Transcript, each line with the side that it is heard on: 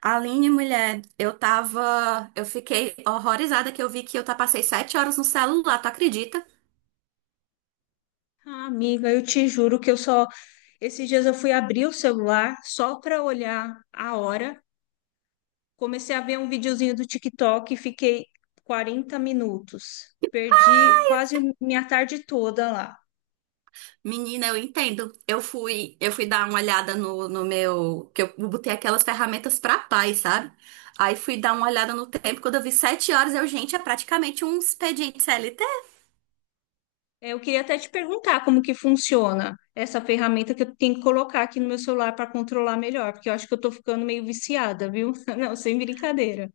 right: Aline, mulher, eu tava. Eu fiquei horrorizada que eu vi que eu passei 7 horas no celular, tu acredita?
left: Ah, amiga, eu te juro que eu só. Esses dias eu fui abrir o celular só para olhar a hora. Comecei a ver um videozinho do TikTok e fiquei 40 minutos. Perdi quase minha tarde toda lá.
right: Menina, eu entendo. Eu fui dar uma olhada no meu. Que eu botei aquelas ferramentas pra paz, sabe? Aí fui dar uma olhada no tempo, quando eu vi 7 horas, eu, gente, é praticamente um expediente.
left: Eu queria até te perguntar como que funciona essa ferramenta que eu tenho que colocar aqui no meu celular para controlar melhor, porque eu acho que eu tô ficando meio viciada, viu? Não, sem brincadeira.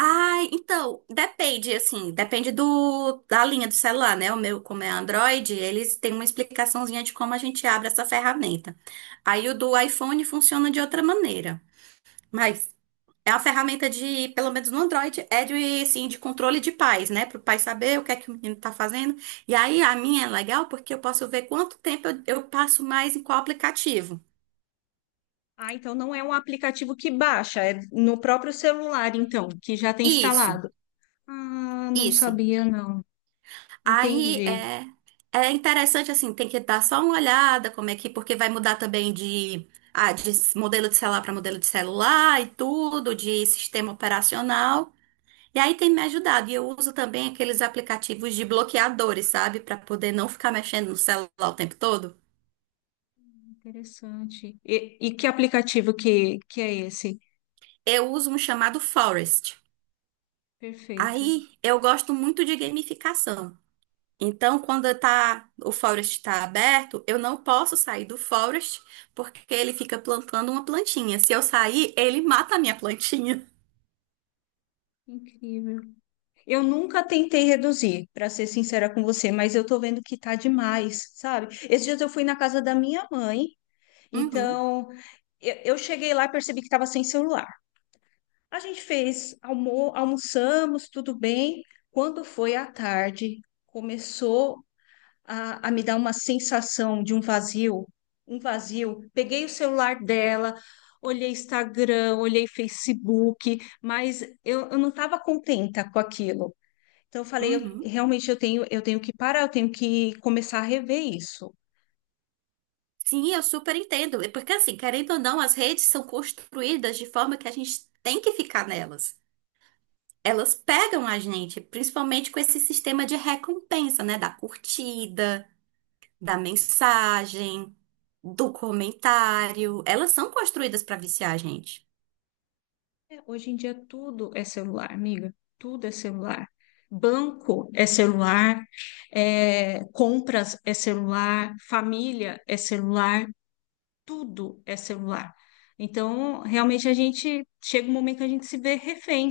right: Ai, então, depende, assim, depende da linha do celular, né? O meu, como é Android, eles têm uma explicaçãozinha de como a gente abre essa ferramenta. Aí o do iPhone funciona de outra maneira, mas é uma ferramenta de, pelo menos no Android, é de, assim, de controle de pais, né? Para o pai saber o que é que o menino tá fazendo. E aí a minha é legal porque eu posso ver quanto tempo eu passo mais em qual aplicativo.
left: Ah, então não é um aplicativo que baixa, é no próprio celular, então, que já tem
right: Isso,
left: instalado. Ah, não
right: isso.
left: sabia, não.
right: Aí
left: Entendi.
right: é, é interessante assim, tem que dar só uma olhada como é que, porque vai mudar também de, ah, de modelo de celular para modelo de celular e tudo, de sistema operacional. E aí tem me ajudado. E eu uso também aqueles aplicativos de bloqueadores, sabe? Para poder não ficar mexendo no celular o tempo todo.
left: Interessante. E que aplicativo que é esse?
right: Eu uso um chamado Forest.
left: Perfeito.
right: Aí eu gosto muito de gamificação. Então, quando tá, o Forest está aberto, eu não posso sair do Forest porque ele fica plantando uma plantinha. Se eu sair, ele mata a minha plantinha.
left: Incrível. Eu nunca tentei reduzir, para ser sincera com você, mas eu tô vendo que tá demais, sabe? Esses dias eu fui na casa da minha mãe,
right: Uhum,
left: então eu cheguei lá e percebi que estava sem celular. A gente fez, almoçamos, tudo bem. Quando foi à tarde, começou a me dar uma sensação de um vazio, um vazio. Peguei o celular dela, olhei Instagram, olhei Facebook, mas eu não estava contenta com aquilo. Então eu falei, eu,
right: uhum.
left: realmente eu tenho que parar, eu tenho que começar a rever isso.
right: Sim, eu super entendo. É. Porque, assim, querendo ou não, as redes são construídas de forma que a gente tem que ficar nelas. Elas pegam a gente, principalmente com esse sistema de recompensa, né? Da curtida, da mensagem, do comentário. Elas são construídas para viciar a gente.
left: É, hoje em dia tudo é celular, amiga, tudo é celular. Banco é celular, é, compras é celular, família é celular. Tudo é celular. Então, realmente a gente chega um momento que a gente se vê refém.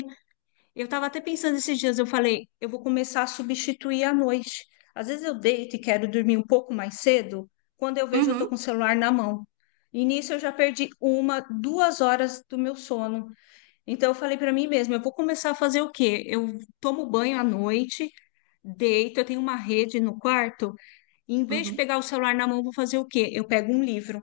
left: Eu estava até pensando esses dias, eu falei, eu vou começar a substituir à noite. Às vezes eu deito e quero dormir um pouco mais cedo, quando eu vejo eu estou
right: Uhum,
left: com o celular na mão. E nisso eu já perdi uma, 2 horas do meu sono. Então eu falei para mim mesma, eu vou começar a fazer o quê? Eu tomo banho à noite, deito, eu tenho uma rede no quarto, e em vez de
right: uhum.
left: pegar o celular na mão, eu vou fazer o quê? Eu pego um livro,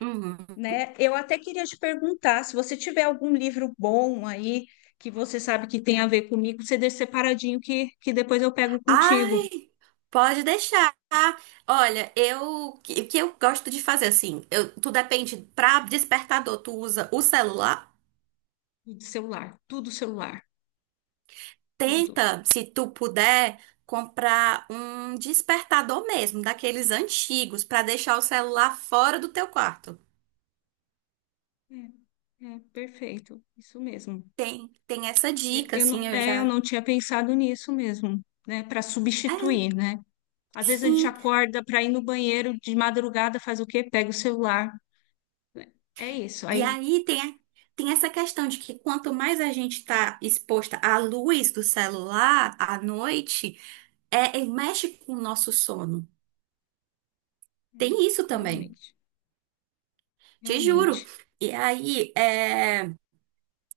right: Uhum.
left: né? Eu até queria te perguntar se você tiver algum livro bom aí que você sabe que tem a ver comigo, você deixa separadinho que depois eu pego contigo.
right: Ai, pode deixar. Olha, eu o que eu gosto de fazer assim, eu, tu depende para despertador, tu usa o celular?
left: Tudo celular, tudo celular, tudo.
right: Tenta, se tu puder, comprar um despertador mesmo, daqueles antigos, para deixar o celular fora do teu quarto.
left: Perfeito, isso mesmo.
right: Tem, tem essa
left: Eu,
right: dica,
left: eu
right: assim,
left: não,
right: eu
left: é, eu
right: já.
left: não tinha pensado nisso mesmo, né? Para
right: É,
left: substituir, né? Às vezes a gente
right: sim.
left: acorda para ir no banheiro de madrugada, faz o quê? Pega o celular. É isso,
right: E
left: aí.
right: aí tem, tem essa questão de que quanto mais a gente está exposta à luz do celular à noite é, e mexe com o nosso sono.
left: É,
right: Tem isso também,
left: realmente,
right: te juro.
left: realmente.
right: E aí, é,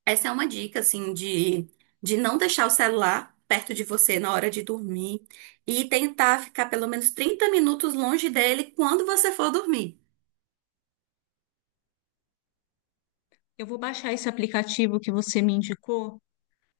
right: essa é uma dica, assim, de não deixar o celular perto de você na hora de dormir e tentar ficar pelo menos 30 minutos longe dele quando você for dormir.
left: Eu vou baixar esse aplicativo que você me indicou,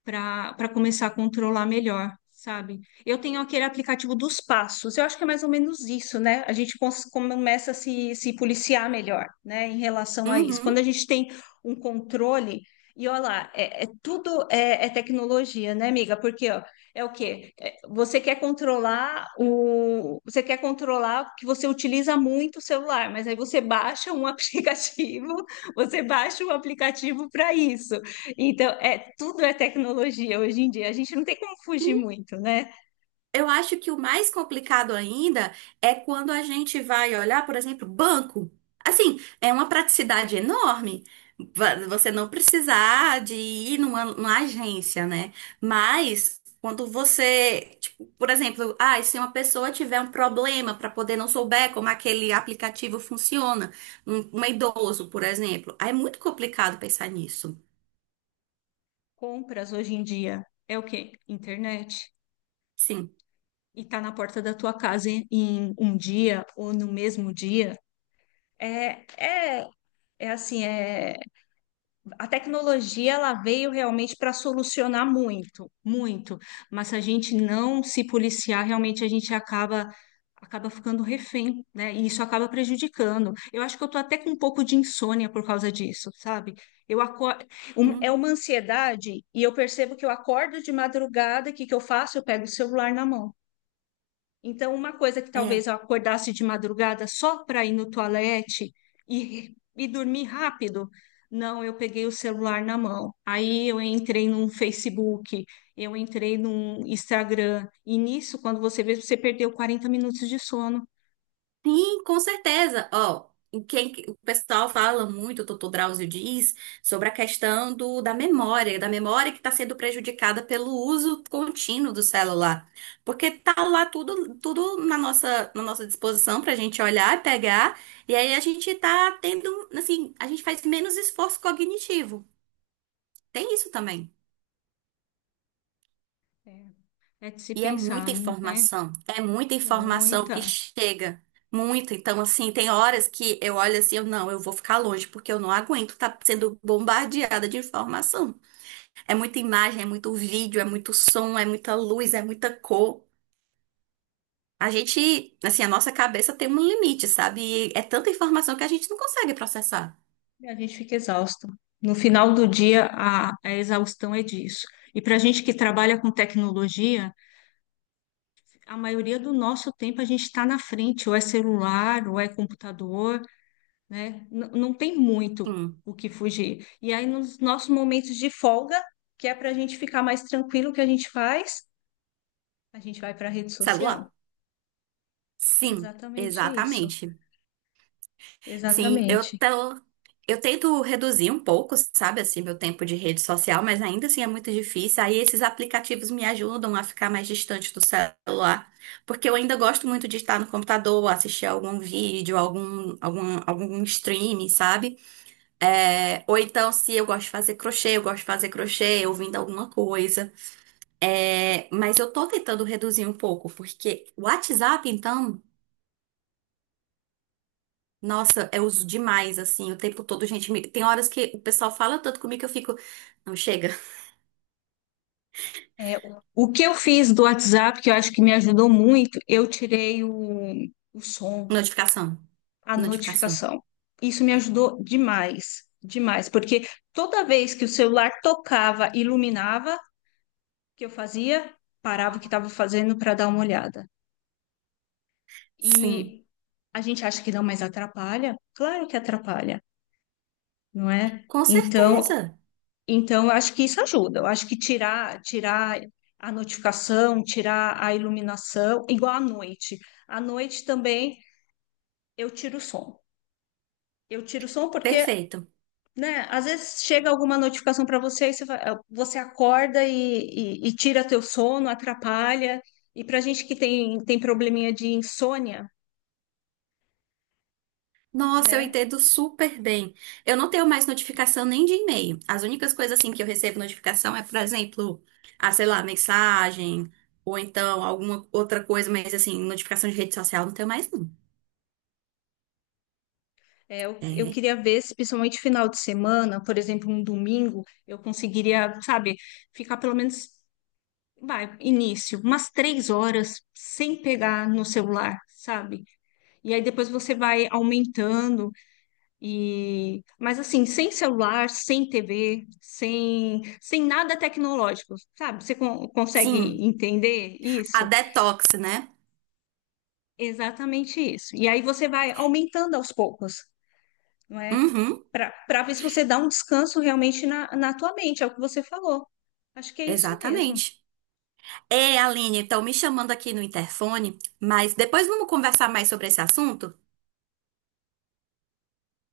left: para começar a controlar melhor, sabe? Eu tenho aquele aplicativo dos passos, eu acho que é mais ou menos isso, né? A gente começa a se policiar melhor, né, em relação a isso. Quando a
right: Uhum.
left: gente tem um controle, e olha lá, é é tecnologia, né, amiga? Porque, ó, é o quê? É, você quer controlar o, você quer controlar que você utiliza muito o celular, mas aí você baixa um aplicativo, você baixa um aplicativo para isso. Então, é, tudo é tecnologia hoje em dia. A gente não tem como fugir muito, né?
right: Eu acho que o mais complicado ainda é quando a gente vai olhar, por exemplo, banco. Assim, é uma praticidade enorme. Você não precisar de ir numa agência, né? Mas quando você, tipo, por exemplo, ah, se uma pessoa tiver um problema para poder não souber como aquele aplicativo funciona, um idoso, por exemplo, aí é muito complicado pensar nisso.
left: Compras hoje em dia é o quê? Internet.
right: Sim.
left: E tá na porta da tua casa em um dia ou no mesmo dia. É, é, é assim, é a tecnologia, ela veio realmente para solucionar muito, muito, mas se a gente não se policiar, realmente a gente acaba, acaba ficando refém, né? E isso acaba prejudicando. Eu acho que eu tô até com um pouco de insônia por causa disso, sabe? Eu acordo,
right: Hum.
left: é uma ansiedade e eu percebo que eu acordo de madrugada, o que que eu faço? Eu pego o celular na mão. Então, uma coisa que talvez
right: É.
left: eu acordasse de madrugada só para ir no toalete e dormir rápido, não, eu peguei o celular na mão. Aí eu entrei num Facebook, eu entrei num Instagram. E nisso, quando você vê, você perdeu 40 minutos de sono.
right: Sim, com certeza. Ó, o pessoal fala muito, o doutor Drauzio diz, sobre a questão do, da memória que está sendo prejudicada pelo uso contínuo do celular. Porque tá lá tudo, tudo na nossa disposição para a gente olhar e pegar, e aí a gente tá tendo, assim, a gente faz menos esforço cognitivo. Tem isso também.
left: É É de se
right: E
left: pensar, né?
right: é muita informação que
left: Muita.
right: chega, muita. Então, assim, tem horas que eu olho assim, eu não, eu vou ficar longe, porque eu não aguento estar sendo bombardeada de informação. É muita imagem, é muito vídeo, é muito som, é muita luz, é muita cor. A gente, assim, a nossa cabeça tem um limite, sabe? E é tanta informação que a gente não consegue processar.
left: E a gente fica exausto. No final do dia, a exaustão é disso. E para a gente que trabalha com tecnologia, a maioria do nosso tempo a gente está na frente, ou é celular, ou é computador, né? Não tem muito
right: Hum,
left: o que fugir. E aí, nos nossos momentos de folga, que é para a gente ficar mais tranquilo, o que a gente faz? A gente vai para a rede social.
right: celular? Sim,
left: Exatamente isso.
right: exatamente. Sim, eu
left: Exatamente.
right: tô. Eu tento reduzir um pouco, sabe, assim, meu tempo de rede social, mas ainda assim é muito difícil. Aí esses aplicativos me ajudam a ficar mais distante do celular, porque eu ainda gosto muito de estar no computador, assistir algum vídeo, algum streaming, sabe? É, ou então, se eu gosto de fazer crochê, eu gosto de fazer crochê, ouvindo alguma coisa. É, mas eu tô tentando reduzir um pouco, porque o WhatsApp, então. Nossa, eu uso demais, assim, o tempo todo, gente. Tem horas que o pessoal fala tanto comigo que eu fico. Não, chega.
left: É, o que eu fiz do WhatsApp, que eu acho que me ajudou muito, eu tirei o som.
right: Notificação.
left: A
right: Notificação.
left: notificação. Isso me ajudou demais, demais, porque toda vez que o celular tocava, iluminava, o que eu fazia, parava o que estava fazendo para dar uma olhada.
right: Sim,
left: E a gente acha que não, mas atrapalha? Claro que atrapalha, não é?
right: com
left: Então,
right: certeza.
left: então eu acho que isso ajuda. Eu acho que tirar, tirar a notificação, tirar a iluminação, igual à noite. À noite também eu tiro o som. Eu tiro o som porque,
right: Perfeito.
left: né? Às vezes chega alguma notificação para você, e você, você acorda e, e tira teu sono, atrapalha. E para gente que tem, tem probleminha de insônia,
right: Nossa, eu
left: né?
right: entendo super bem. Eu não tenho mais notificação nem de e-mail. As únicas coisas assim que eu recebo notificação é, por exemplo, ah, sei lá, mensagem ou então alguma outra coisa, mas assim, notificação de rede social não tenho mais não.
left: É, eu
right: É.
left: queria ver se, principalmente final de semana, por exemplo, um domingo, eu conseguiria, sabe, ficar pelo menos, vai, início, umas 3 horas sem pegar no celular, sabe? E aí depois você vai aumentando. E, mas assim, sem celular, sem TV, sem nada tecnológico, sabe? Você consegue
right: Sim,
left: entender
right: a
left: isso?
right: detox, né?
left: Exatamente isso. E aí você vai aumentando aos poucos, não é?
right: Uhum,
left: Para ver se você dá um descanso realmente na, na tua mente, é o que você falou. Acho que é isso mesmo.
right: exatamente. É, Aline, estão me chamando aqui no interfone, mas depois vamos conversar mais sobre esse assunto?